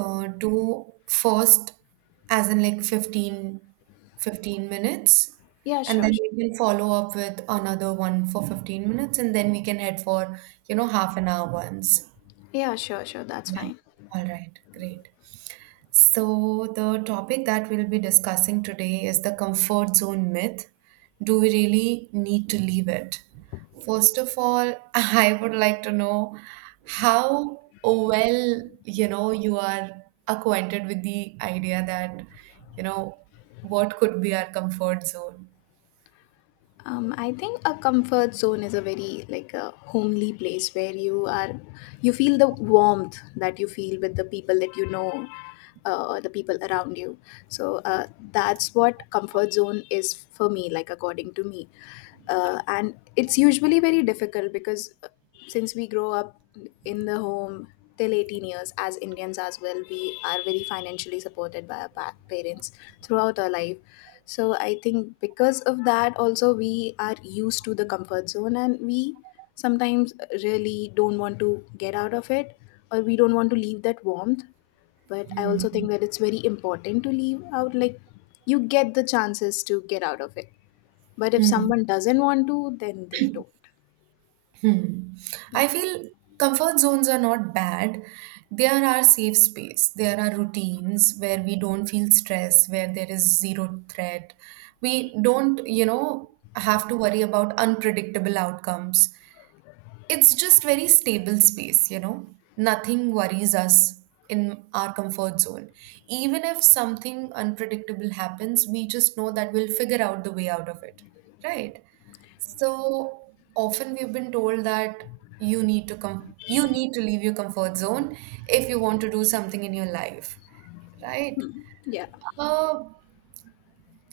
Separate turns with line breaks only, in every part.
Do first, as in like 15 minutes.
Yeah,
And
sure,
then
sure.
we can follow up with another one for 15 minutes, and then we can head for half an hour ones.
Yeah, sure, sure. That's
Yeah,
fine.
all right, great. So, the topic that we'll be discussing today is the comfort zone myth. Do we really need to leave it? First of all, I would like to know how well, you are acquainted with the idea that, you know, what could be our comfort zone?
I think a comfort zone is a very like a homely place where you are, you feel the warmth that you feel with the people that you know, or the people around you. So that's what comfort zone is for me, like according to me. And it's usually very difficult because since we grow up in the home till 18 years as Indians as well, we are very financially supported by our parents throughout our life. So I think because of that, also we are used to the comfort zone and we sometimes really don't want to get out of it, or we don't want to leave that warmth. But I also
Hmm.
think that it's very important to leave out, like, you get the chances to get out of it. But if
Hmm.
someone doesn't want to, then they don't.
I feel comfort zones are not bad. They are our safe space. There are routines where we don't feel stress, where there is zero threat. We don't, have to worry about unpredictable outcomes. It's just very stable space. Nothing worries us in our comfort zone. Even if something unpredictable happens, we just know that we'll figure out the way out of it. Right? So often we've been told that you need to come, you need to leave your comfort zone if you want to do something in your life, right?
Yeah.
Uh,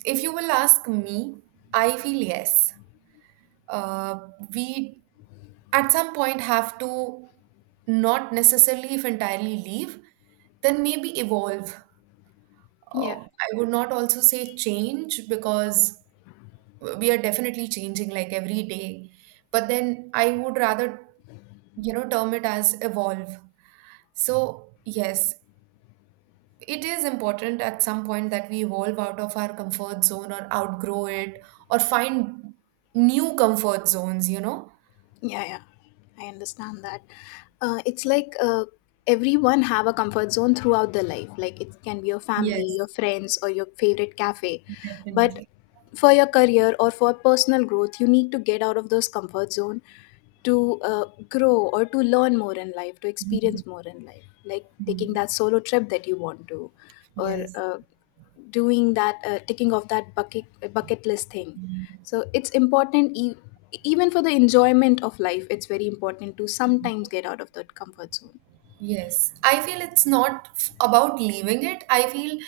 if you will ask me, I feel yes. Uh, we at some point have to, not necessarily, if entirely leave, then maybe evolve.
Yeah.
I would not also say change because we are definitely changing like every day. But then I would rather term it as evolve. So yes, it is important at some point that we evolve out of our comfort zone or outgrow it, or find new comfort zones.
Yeah, yeah, I understand that. It's like everyone have a comfort zone throughout their life. Like it can be your family,
Yes,
your friends, or your favorite cafe. But
definitely.
for your career or for personal growth, you need to get out of those comfort zone, to grow or to learn more in life, to experience more in life. Like taking that solo trip that you want to, or
Yes.
doing that, ticking off that bucket list thing, so it's important, even for the enjoyment of life it's very important to sometimes get out of that comfort zone.
Yes, I feel it's not about leaving it. I feel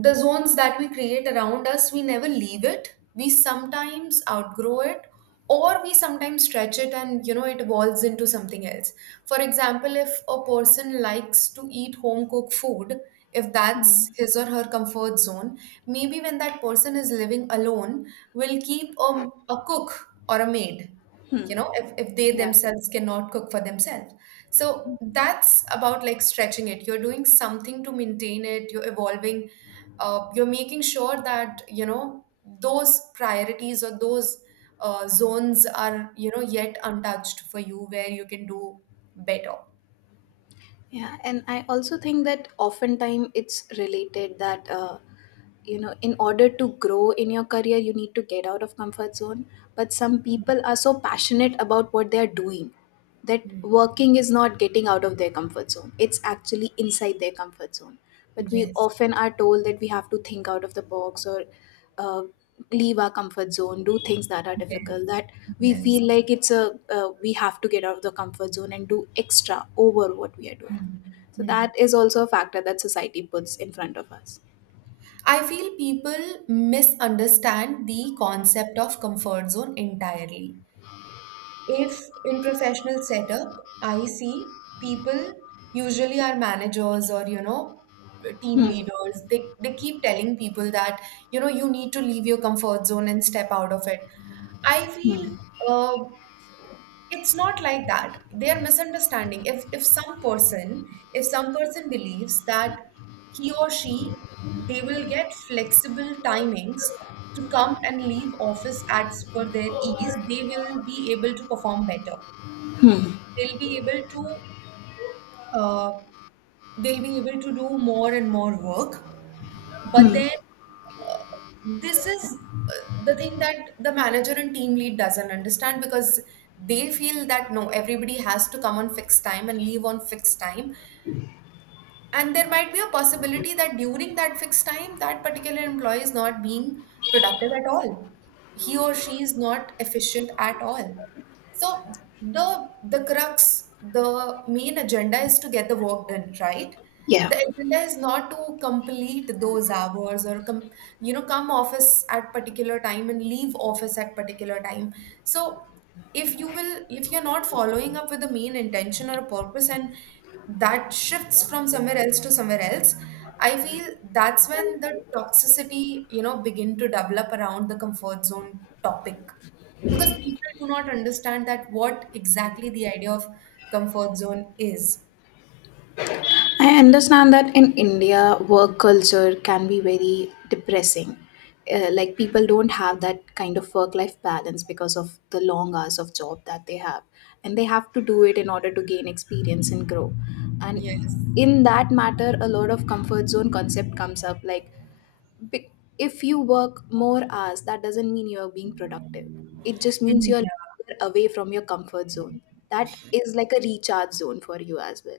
the zones that we create around us, we never leave it. We sometimes outgrow it, or we sometimes stretch it and it evolves into something else. For example, if a person likes to eat home cooked food, if that's
Hmm.
his or her comfort zone, maybe when that person is living alone, will keep a cook or a maid. You
Hmm.
know, if they
Yeah.
themselves cannot cook for themselves. So that's about like stretching it. You're doing something to maintain it, you're evolving, you're making sure that, those priorities or those zones are, yet untouched for you where you can do better.
Yeah, and I also think that oftentimes it's related that, you know, in order to grow in your career, you need to get out of comfort zone. But some people are so passionate about what they are doing that
Mm.
working is not getting out of their comfort zone. It's actually inside their comfort zone. But we
Yes,
often are told that we have to think out of the box, or uh, leave our comfort zone, do things that are
yes,
difficult. That we
yes.
feel like, it's a we have to get out of the comfort zone and do extra over what we are doing,
Mm.
so that
Mm.
is also a factor that society puts in front of us.
I feel people misunderstand the concept of comfort zone entirely. If in professional setup, I see people usually are managers or, team
Hmm.
leaders. They keep telling people that, you need to leave your comfort zone and step out of it. I
Hmm.
feel uh, it's not like that. They are misunderstanding. If some person, if some person believes that he or she they will get flexible timings to come and leave office as per their ease, they will be able to perform better.
Hmm.
They'll be able to uh, they'll be able to do more and more work. But
Hmm.
then this is uh, the thing that the manager and team lead doesn't understand because they feel that no, everybody has to come on fixed time and leave on fixed time, and there might be a possibility that during that fixed time that particular employee is not being productive at all, he or she is not efficient at all. So the crux, the main agenda is to get the work done, right?
Yeah.
The agenda is not to complete those hours or come, come office at particular time and leave office at particular time. So if you will, if you're not following up with the main intention or a purpose, and that shifts from somewhere else to somewhere else, I feel that's when the toxicity, begin to develop around the comfort zone topic, because people do not understand that what exactly the idea of comfort zone is.
I understand that in India, work culture can be very depressing. Like people don't have that kind of work-life balance because of the long hours of job that they have, and they have to do it in order to gain experience and grow.
Yes.
And in that matter, a lot of comfort zone concept comes up, like, Be- if you work more hours, that doesn't mean you're being productive. It just means
Mhm.
you're longer away from your comfort zone. That is like a recharge zone for you as well.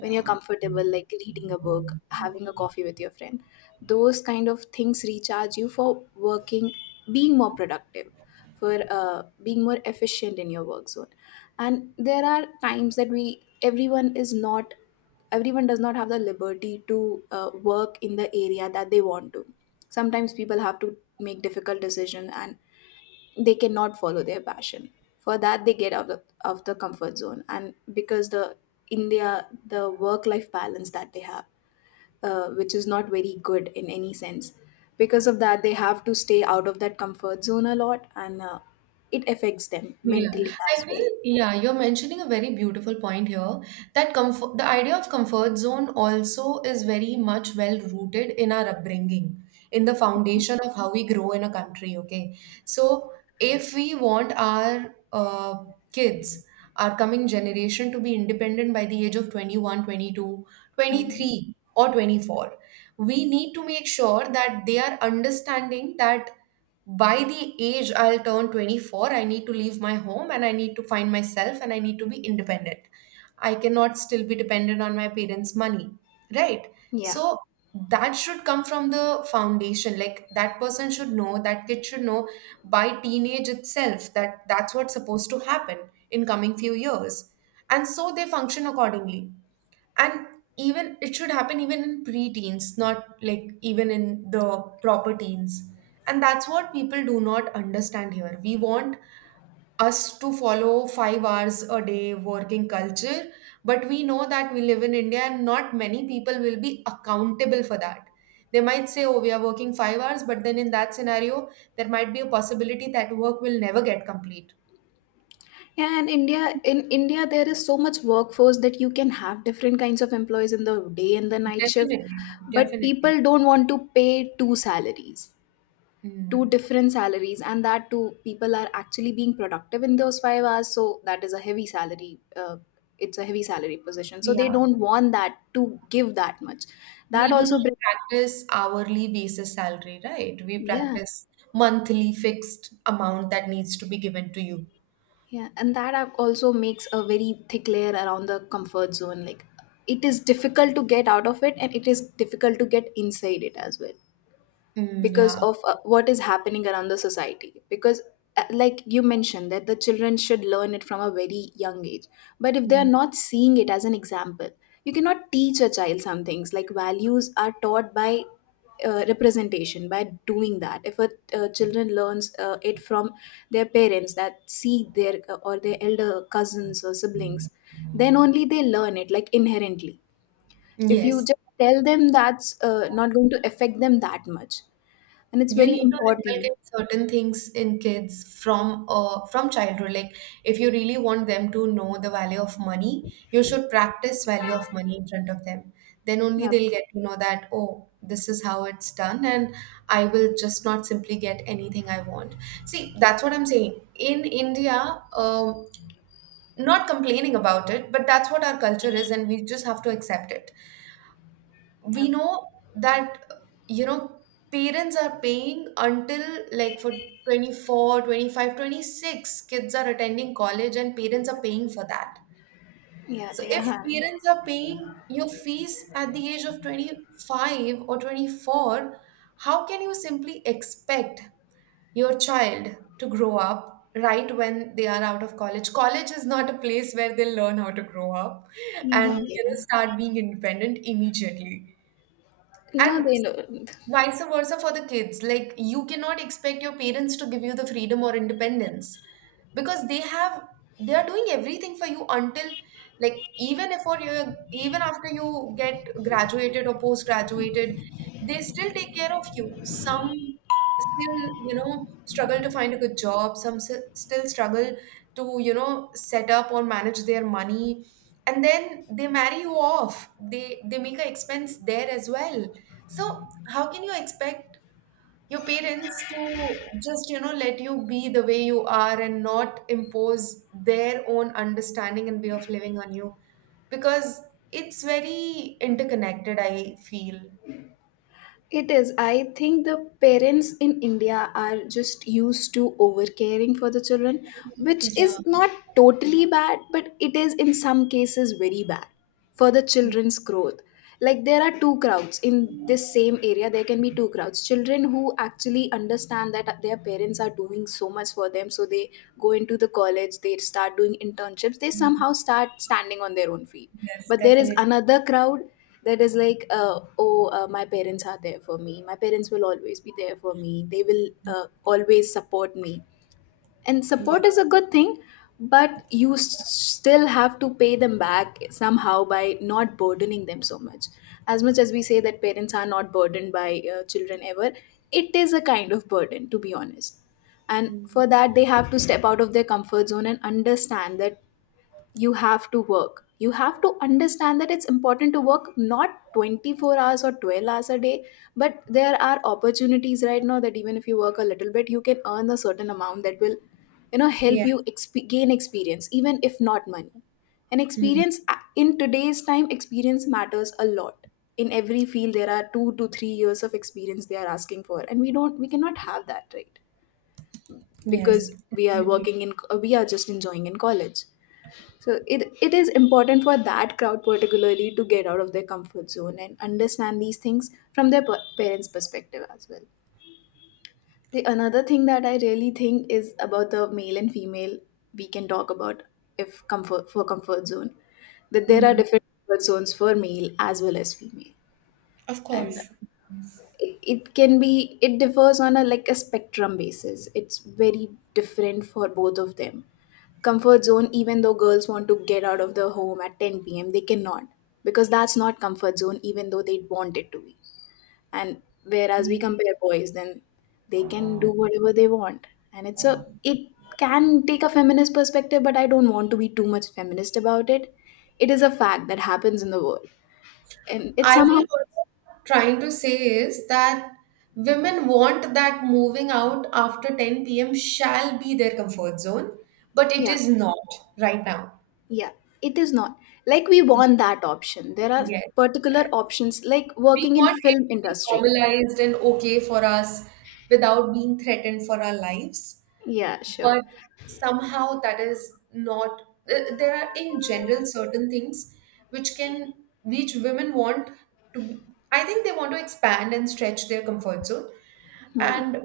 When you're comfortable, like reading a book, having a coffee with your friend, those kind of things recharge you for working, being more productive, for being more efficient in your work zone. And there are times that, everyone is not, everyone does not have the liberty to work in the area that they want to. Sometimes people have to make difficult decisions, and they cannot follow their passion. For that they get out of the comfort zone, and because the India, the work life balance that they have, which is not very good in any sense, because of that they have to stay out of that comfort zone a lot, and it affects them
Yeah,
mentally
I
as
feel,
well.
yeah, you're mentioning a very beautiful point here that comfort, the idea of comfort zone also is very much well rooted in our upbringing, in the foundation of how we grow in a country, okay? So if we want our kids, our coming generation to be independent by the age of 21, 22, twenty
Mhm.
three, or 24, we need to make sure that they are understanding that by the age I'll turn 24, I need to leave my home and I need to find myself and I need to be independent. I cannot still be dependent on my parents' money, right?
Yeah.
So that should come from the foundation. Like that person should know, that kid should know by teenage itself that that's what's supposed to happen in coming few years. And so they function accordingly, and even it should happen even in pre-teens, not like even in the proper teens. And that's what people do not understand. Here we want us to follow 5 hours a day working culture, but we know that we live in India and not many people will be accountable for that. They might say, oh, we are working 5 hours, but then in that scenario there might be a possibility that work will never get complete.
Yeah, and India in India there is so much workforce that you can have different kinds of employees in the day and the night shift,
Definitely.
but
Definitely.
people don't want to pay two salaries, two
Mm.
different salaries, and that too people are actually being productive in those 5 hours, so that is a heavy salary. It's a heavy salary position, so they
Yeah.
don't want that to give that much.
We
That
do
also
not
brings.
practice hourly basis salary, right? We
Yeah.
practice monthly fixed amount that needs to be given to you.
Yeah, and that also makes a very thick layer around the comfort zone. Like, it is difficult to get out of it, and it is difficult to get inside it as well,
Mm,
because
yeah.
of what is happening around the society, because like you mentioned that the children should learn it from a very young age, but if they are
Mm.
not seeing it as an example, you cannot teach a child some things. Like values are taught by representation, by doing that. If a children learns, it from their parents, that see their, or their elder cousins or siblings, then only they learn it like inherently. If you
Yes.
just tell them, that's not going to affect them that much, and it's
You
very
need to
important.
inculcate certain things in kids from childhood. Like, if you really want them to know the value of money, you should practice value of money in front of them, then only
Yep.
they'll get to know that oh, this is how it's done, and I will just not simply get anything I want. See, that's what I'm saying, in India, not complaining about it, but that's what our culture is and we just have to accept it. We
Yep.
know that you know parents are paying until like for 24, 25, 26 kids are attending college and parents are paying for that.
Yeah,
So
they
if
are.
parents are paying your fees at the age of 25 or 24, how can you simply expect your child to grow up, right, when they are out of college. College is not a place where they learn how to grow up
Mhm.
and,
Okay.
start being independent immediately.
No,
And
they don't.
vice versa for the kids. Like, you cannot expect your parents to give you the freedom or independence because they have, they are doing everything for you until, like, even if or you, even after you get graduated or post graduated, they still take care of you. Some still, struggle to find a good job. Some still struggle to, set up or manage their money. And then they marry you off. They make a expense there as well. So how can you expect your parents to just let you be the way you are and not impose their own understanding and way of living on you because it's very interconnected, I feel.
It is. I think the parents in India are just used to overcaring for the children, which
Yeah.
is not totally bad, but it is in some cases very bad for the children's growth. Like there are two crowds in this same area, there can be two crowds. Children who actually understand that their parents are doing so much for them, so they go into the college, they start doing internships, they somehow start standing on their own feet.
Yes,
But there is
definitely.
another crowd that is like, oh, my parents are there for me, my parents will always be there for me, they will always support me, and
Yeah.
support is a good thing, but you still have to pay them back somehow by not burdening them so much. As much as we say that parents are not burdened by children ever, it is a kind of burden, to be honest. And
Mm.
for that they have to step out of their comfort zone and understand that you have to work, you have to understand that it's important to work not 24 hours or 12 hours a day, but there are opportunities right now that even if you work a little bit you can earn a certain amount that will, you know, help
Yeah.
you gain experience, even if not money. And
Mm.
experience, in today's time, experience matters a lot. In every field there are 2 to 3 years of experience they are asking for, and we don't, we cannot have that, right?
Yes,
Because we are
definitely.
working in, we are just enjoying in college. So it is important for that crowd particularly to get out of their comfort zone and understand these things from their parents' perspective as well. The another thing that I really think is about the male and female, we can talk about, if comfort for comfort zone, that there are
Mm.
different comfort zones for male as well as female.
Of
And
course.
it can be, it differs on a like a spectrum basis, it's very different for both of them. Comfort zone, even though girls want to get out of the home at 10 p.m., they cannot, because that's not comfort zone, even though they want it to be. And whereas we compare boys then, they can do whatever they want, and it can take a feminist perspective, but I don't want to be too much feminist about it. It is a fact that happens in the world, and it
I
somehow,
feel what I'm trying to say is that women want that moving out after 10 p.m. shall be their comfort zone, but it
yeah.
is not right now.
Yeah, it is not. Like we want that option. There are
Yes. Uh,
particular options like
We
working in
want it
film
to be
industry.
normalized and okay for us without being threatened for our lives.
Yeah, sure.
But somehow that is not. There are in general certain things which can, which women want to be, I think they want to expand and stretch their comfort zone,
Hmm.
and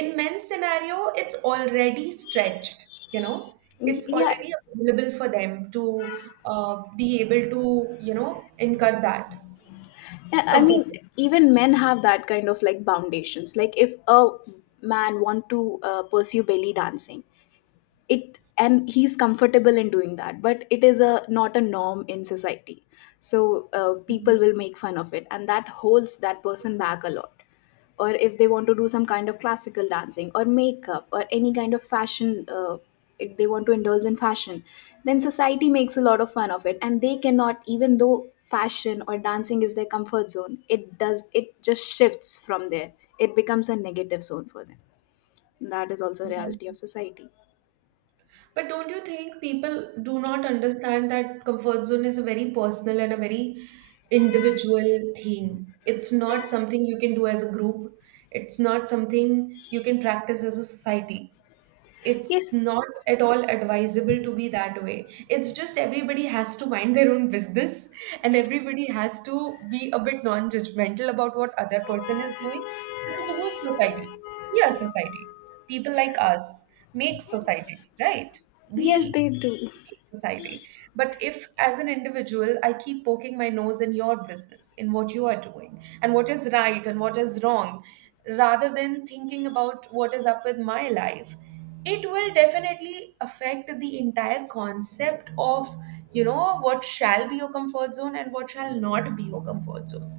in men's scenario it's already stretched, it's
Yeah.
already available for them to be able to incur that
Yeah, I
comfort
mean, even men have that kind of like foundations. Like if a man want to pursue belly dancing, it and he's comfortable in doing that, but it is a not a norm in society, so people will make fun of it, and that holds that person back a lot. Or if they want to do some kind of classical dancing or makeup or any kind of fashion, if they want to indulge in fashion, then society makes a lot of fun of it, and they cannot, even though fashion or dancing is their comfort zone, it does, it just shifts from there. It becomes a negative zone for them. That is also a reality
zone.
of society.
But don't you think people do not understand that comfort zone is a very personal and a very individual thing? It's not something you can do as a group. It's not something you can practice as a society. It's
Yes.
not at all advisable to be that way. It's just everybody has to mind their own business, and everybody has to be a bit non-judgmental about what other person is doing because who is society? We are society. People like us make society, right?
Yes,
We
they do.
we make society. But if, as an individual, I keep poking my nose in your business, in what you are doing, and what is right and what is wrong, rather than thinking about what is up with my life, it will definitely affect the entire concept of, what shall be your comfort zone and what shall not be your comfort zone.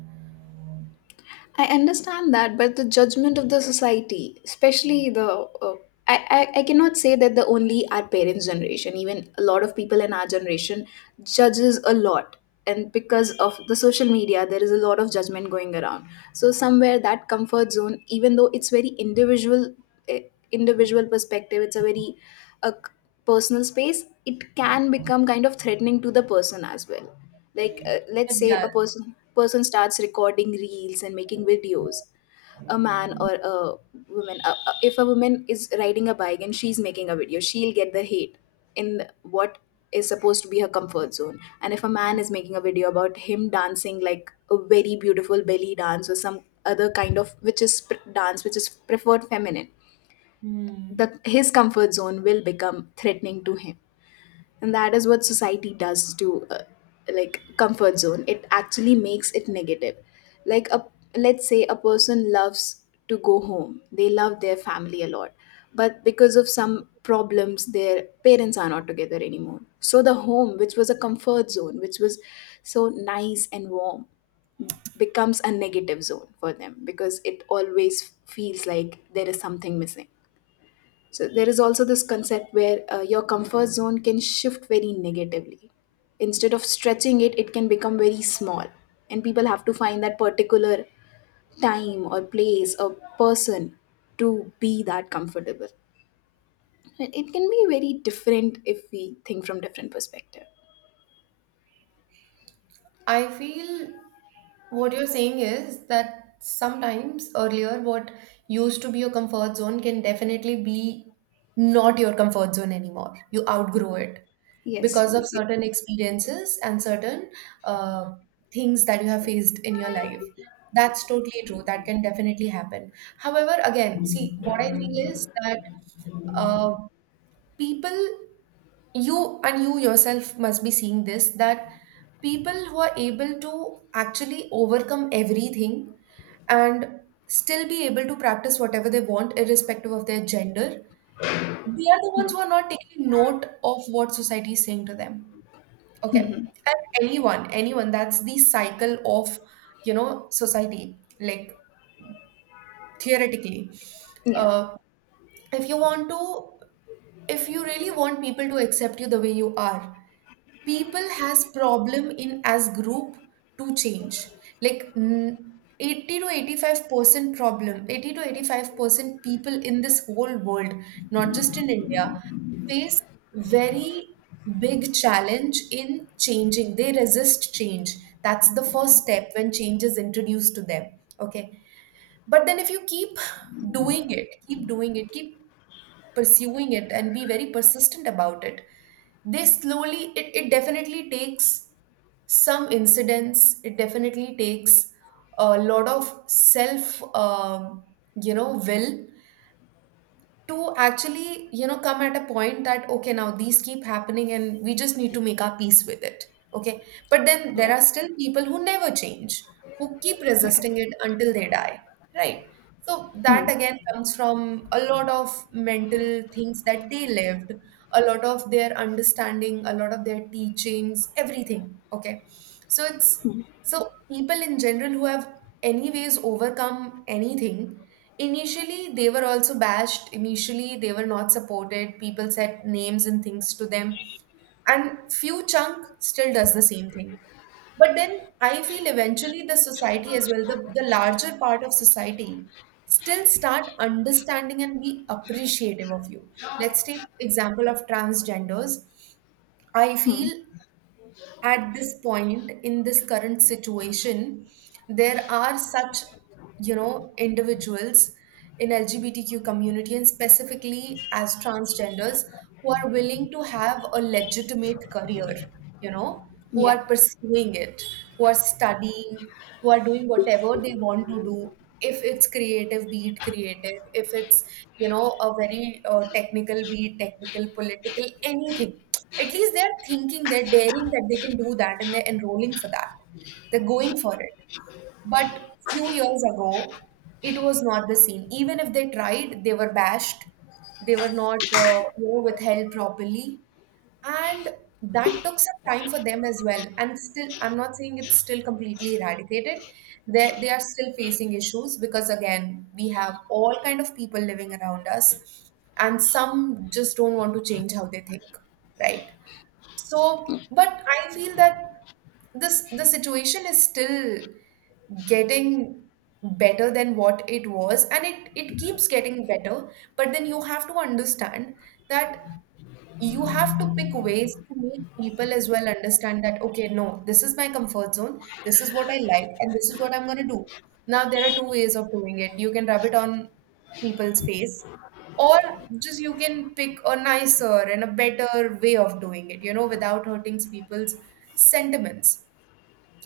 I understand that, but the judgment of the society, especially the, uh, I, I cannot say that the only our parents' generation, even a lot of people in our generation judges a lot. And because of the social media, there is a lot of judgment going around. So somewhere that comfort zone, even though it's very individual, eh, individual perspective, it's a very uh, c- personal space. It can become kind of threatening to the person as well. Like let's
It
say
does.
a person starts recording reels and making videos, a man or a woman. If a woman is riding a bike and she's making a video, she'll get the hate in what is supposed to be her comfort zone. And if a man is making a video about him dancing, like a very beautiful belly dance or some other kind of dance which is preferred feminine,
Hmm.
the his comfort zone will become threatening to him. And that is what society does to like comfort zone, it actually makes it negative. Like, a, let's say a person loves to go home, they love their family a lot, but because of some problems their parents are not together anymore, so the home which was a comfort zone, which was so nice and warm, becomes a negative zone for them because it always feels like there is something missing. So there is also this concept where your comfort zone can shift very negatively. Instead of stretching it, it can become very small. And people have to find that particular time or place or person to be that comfortable. And it can be very different if we think from different perspective.
I feel what you're saying is that sometimes earlier, what used to be your comfort zone can definitely be not your comfort zone anymore. You outgrow it,
Yes,
because of certain experiences and certain uh, things that you have faced in your life. That's totally true. That can definitely happen. However, again, see, what I feel is that uh, people, you yourself must be seeing this that people who are able to actually overcome everything and still be able to practice whatever they want, irrespective of their gender, they are the
hmm.
ones who are not taking note of what society is saying to them. Okay. And anyone, that's the cycle of society, like theoretically.
Yeah,
Uh, if you want to, if you really want people to accept you the way you are, people has problem in as group to change. Like 80 to 85% problem, 80 to 85% people in this whole world, not just in India, face very big challenge in changing. They resist change. That's the first step when change is introduced to them. Okay. But then if you keep doing it, keep doing it, keep pursuing it and be very persistent about it, they slowly it definitely takes some incidents, it definitely takes a lot of self will to actually, come at a point that, okay, now these keep happening and we just need to make our peace with it. Okay. But then there
yeah,
are still people who never change, who keep
yeah.
resisting it until they die. Right. So that
Hmm.
again comes from a lot of mental things that they lived, a lot of their understanding, a lot of their teachings, everything. Okay. So it's so people in general who have anyways overcome anything, initially, they were also bashed. Initially, they were not supported. People said names and things to them. And few chunk still does the same thing. But then I feel eventually the society as well, the larger part of society still start understanding and be appreciative of you. Let's take example of transgenders. I feel at this point in this current situation there are such individuals in LGBTQ community and specifically as transgenders who are willing to have a legitimate career you know, who
yeah,
are pursuing it, who are studying, who are doing whatever they want to do. If it's creative, be it creative. If it's a very technical, be it technical, political, anything. At least they're thinking, they're daring that they can do that and they're enrolling for that. They're going for it. But few years ago, it was not the same. Even if they tried, they were bashed. They were not, withheld properly. And that took some time for them as well. And still, I'm not saying it's still completely eradicated. They are still facing issues because, again, we have all kind of people living around us, and some just don't want to change how they think, right? So, but I feel that this the situation is still getting better than what it was, and it keeps getting better. But then you have to understand that you have to pick ways to make people as well understand that, okay, no, this is my comfort zone, this is what I like, and this is what I'm going to do. Now there are two ways of doing it. You can rub it on people's face, or just you can pick a nicer and a better way of doing it, without hurting people's sentiments.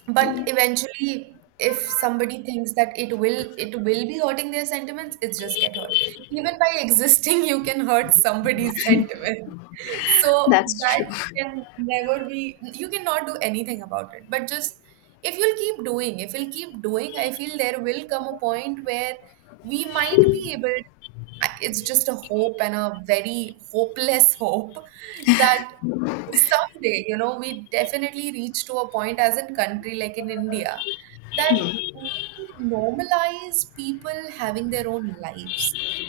But
yeah.
eventually, if somebody thinks that it will be hurting their sentiments, it's just get hurt. Even by existing you can hurt somebody's sentiments, so
That's
that
true.
can never be, you cannot do anything about it. But just if you'll keep doing, I feel there will come a point where we might be able, it's just a hope and a very hopeless hope that someday we definitely reach to a point as in country like in India, that we normalize people having their own lives.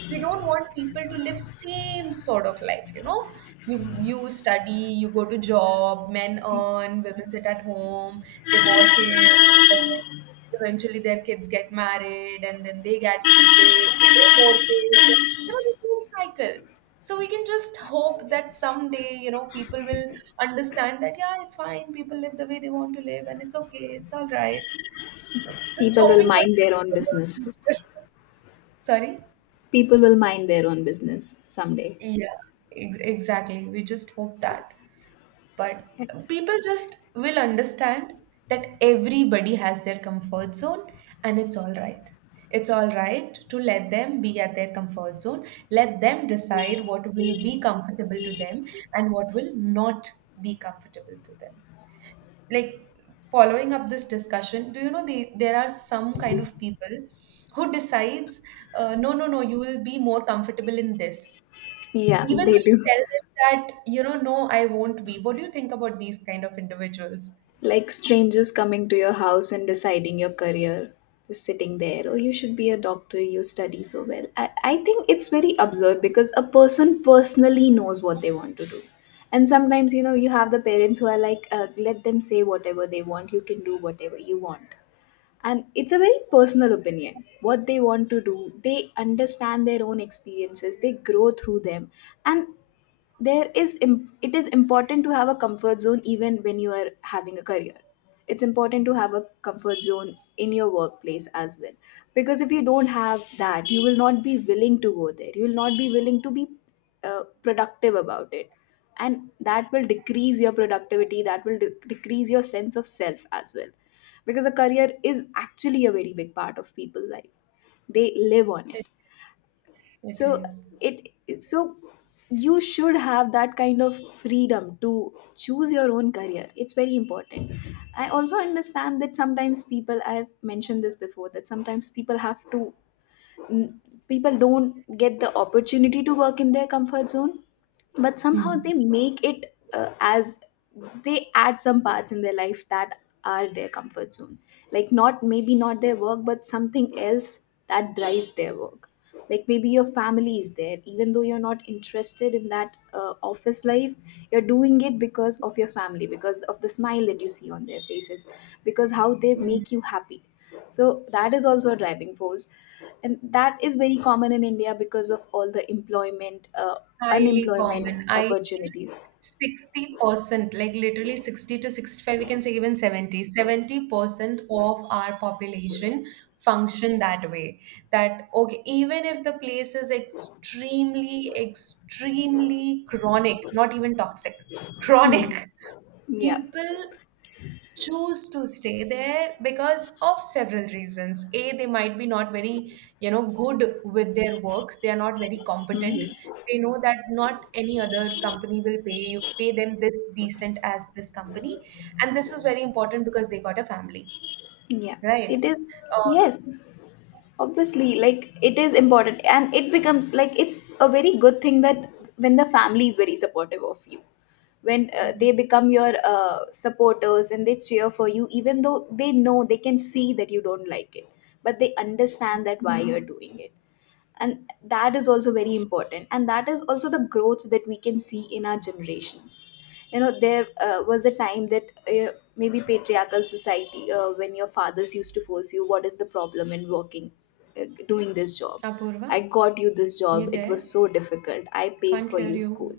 We don't want people to live same sort of life. You study, you go to job, men earn, women sit at home, they bore kids. Eventually, their kids get married, and then they they mortgage. You know, the same cycle. So we can just hope that someday, people will understand that, yeah, it's fine. People live the way they want to live, and it's okay. It's all right. Just
People will
hoping for
mind their own business.
that. Sorry.
People will mind their own business someday.
Yeah, exactly. We just hope that. But people just will understand that everybody has their comfort zone, and it's all right. It's all right to let them be at their comfort zone. Let them decide what will be comfortable to them and what will not be comfortable to them. Like, following up this discussion, do you know, there are some kind of people who decides, no, no, no, you will be more comfortable in this,
Yeah,
even
they
though you
do.
tell them that, no, I won't be. What do you think about these kind of individuals?
Like strangers coming to your house and deciding your career, just sitting there. Oh, you should be a doctor, you study so well. I think it's very absurd because a person personally knows what they want to do. And sometimes, you know, you have the parents who are like, let them say whatever they want, you can do whatever you want. And it's a very personal opinion. What they want to do, they understand their own experiences, they grow through them. And there is it is important to have a comfort zone even when you are having a career. It's important to have a comfort zone in your workplace as well, because if you don't have that, you will not be willing to go there, you will not be willing to be productive about it. And that will decrease your productivity, that will decrease your sense of self as well, because a career is actually a very big part of people's life. They live on it.
It, it
So
is.
so you should have that kind of freedom to choose your own career. It's very important. I also understand that sometimes people, I've mentioned this before, that sometimes people have to n- people don't get the opportunity to work in their comfort zone, but somehow
Hmm.
they make it as they add some parts in their life that are their comfort zone. Like not, maybe not their work, but something else that drives their work. Like maybe your family is there, even though you're not interested in that office life, you're doing it because of your family, because of the smile that you see on their faces, because how they
Mhm.
make you happy. So that is also a driving force. And that is very common in India because of all the employment
Highly
unemployment
common. I feel
opportunities.
60%, like literally 60 to 65, we can say even 70, 70% of our population function that way. That, okay, even if the place is extremely, extremely chronic, not even toxic,
Hmm.
chronic,
Yeah.
people choose to stay there because of several reasons. A, they might be not very good with their work, they are not very competent,
Hmm.
they know that not any other company will pay them this decent as this company, and this is very important because they got a family,
Yeah.
right
It is.
uh,
Yes. Obviously, like, it is important and it becomes like, it's a very good thing that when the family is very supportive of you, when
Mm.
they become your supporters and they cheer for you, even though they know, they can see that you don't like it, but they understand that why you're doing it. And that is also very important, and that is also the growth that we can see in our generations. You know, there was a time that maybe patriarchal society, when your fathers used to force you, what is the problem in working, doing this job?
Apurva,
I got you this
you
job, it
there?
was so difficult, I paid
Can't
for
hear
your school.
you.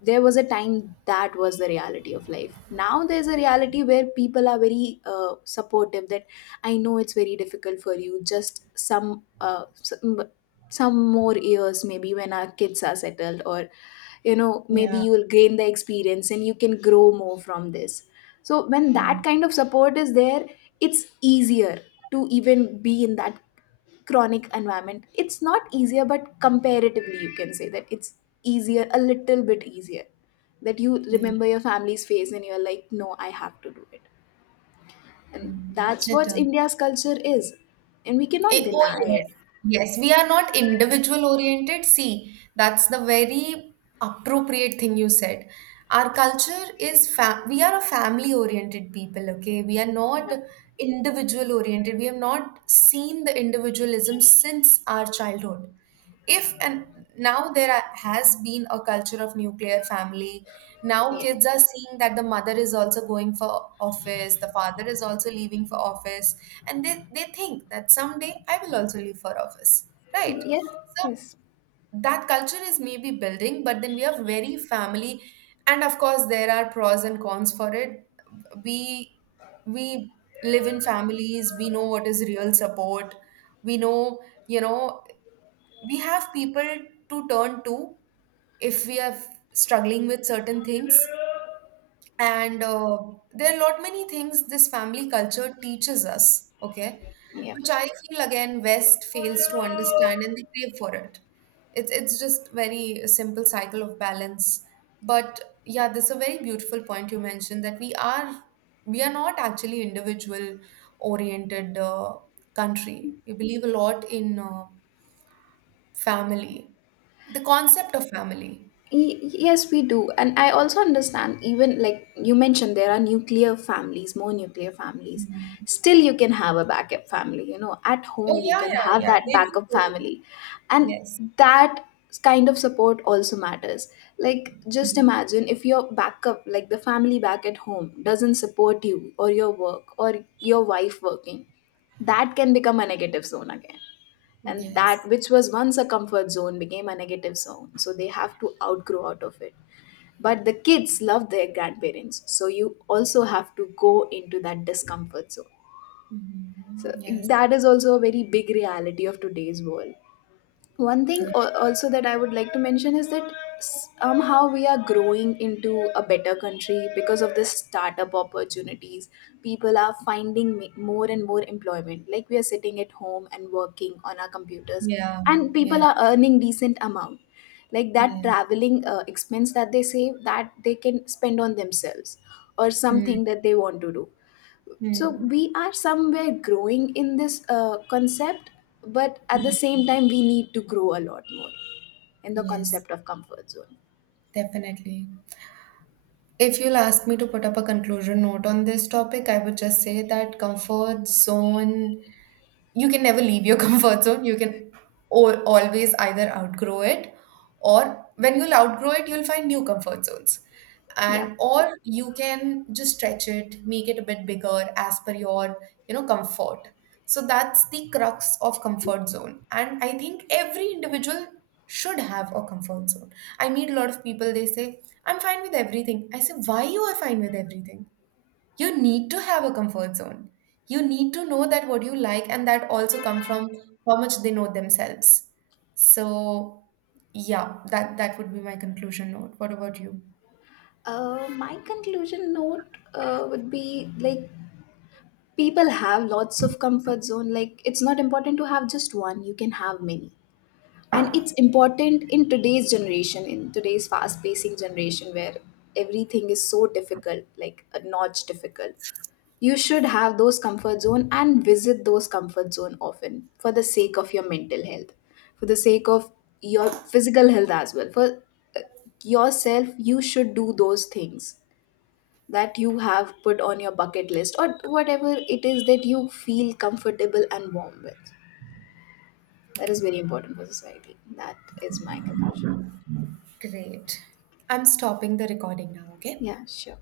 There was a time that was the reality of life. Now there's a reality where people are very supportive, that I know it's very difficult for you, just some some more years, maybe when our kids are settled, or you know, maybe
Yeah.
you will gain the experience and you can grow more from this. So when that
Mm.
kind of support is there, it's easier to even be in that chronic environment. It's not easier, but comparatively you can say that it's easier, a little bit easier, that you
Mm.
remember your family's face and you're like, no, I have to do it. And
Mm.
that's
It
what
does.
India's culture is. And we cannot
Eh, oh,
deny
yes.
it.
Yes, we are not individual oriented. See, that's the very appropriate thing you said. Our culture is fa we are a family oriented people, okay? We are not
Yep.
individual oriented. We have not seen the individualism since our childhood. If and now has been a culture of nuclear family. Now
Yeah.
kids are seeing that the mother is also going for office, the father is also leaving for office, and they think that someday I will also leave for office, right?
Yeah.
So
Yes.
that culture is maybe building, but then we are very family, and of course there are pros and cons for it. We we live in families, we know what is real support. We know, we have people to turn to if we are struggling with certain things and There are a lot many things this family culture teaches us, okay,
Yeah.
which I feel again West fails to understand and they crave for it. It's just very simple cycle of balance. But yeah, this is a very beautiful point you mentioned that we are not actually individual oriented country. We believe a lot in family the concept of family.
Y- yes, we do. And I also understand, even like you mentioned, there are nuclear families, more nuclear families.
Mhm.
Still, you can have a backup family. You know, at
Oh,
home, you
yeah,
can
yeah,
have
yeah.
that
They do.
backup
They do.
family. And
Yes.
that kind of support also matters. Like, just
Mhm.
imagine if your backup, like the family back at home, doesn't support you or your work or your wife working, that can become a negative zone again. And that
Yes.
which was once a comfort zone became a negative zone, so they have to outgrow out of it. But the kids love their grandparents, so you also have to go into that discomfort zone.
Mhm.
So
Yes.
that is also a very big reality of today's world. One thing
Yeah.
also that I would like to mention is that somehow we are growing into a better country because of the startup opportunities. People are finding more and more employment. Like, we are sitting at home and working on our computers,
Yeah.
and people
Yes.
are earning decent amount. Like that
Yes.
traveling expense that they save, that they can spend on themselves or
Mm.
something that they want to do. So
Mm.
we are somewhere growing in this concept, but at the
Mm.
same time we need to grow a lot more in the
Yes,
concept of comfort zone.
definitely. If you'll ask me to put up a conclusion note on this topic, I would just say that comfort zone you can never leave your comfort zone. You can always either outgrow it, or when you'll outgrow it, you'll find new comfort zones.
Yeah.
And or you can just stretch it, make it a bit bigger as per your comfort. So that's the crux of comfort zone. And I think every individual should have a comfort zone. I meet a lot of people, they say, I'm fine with everything. I say, why you are fine with everything? You need to have a comfort zone. You need to know that what you like, and that also come from how much they know themselves. So, yeah, that would be my conclusion note. What about you?
My conclusion note would be like, people have lots of comfort zone, like it's not important to have just one, you can have many. And it's important in today's generation, in today's fast pacing generation, where everything is so difficult, like a notch difficult, you should have those comfort zone and visit those comfort zone often for the sake of your mental health, for the sake of your physical health as well, for uh, yourself. You should do those things that you have put on your bucket list or whatever it is that you feel comfortable and warm with. That is very important for society. That is my conclusion.
Great. I'm stopping the recording now, okay?
Yeah, sure.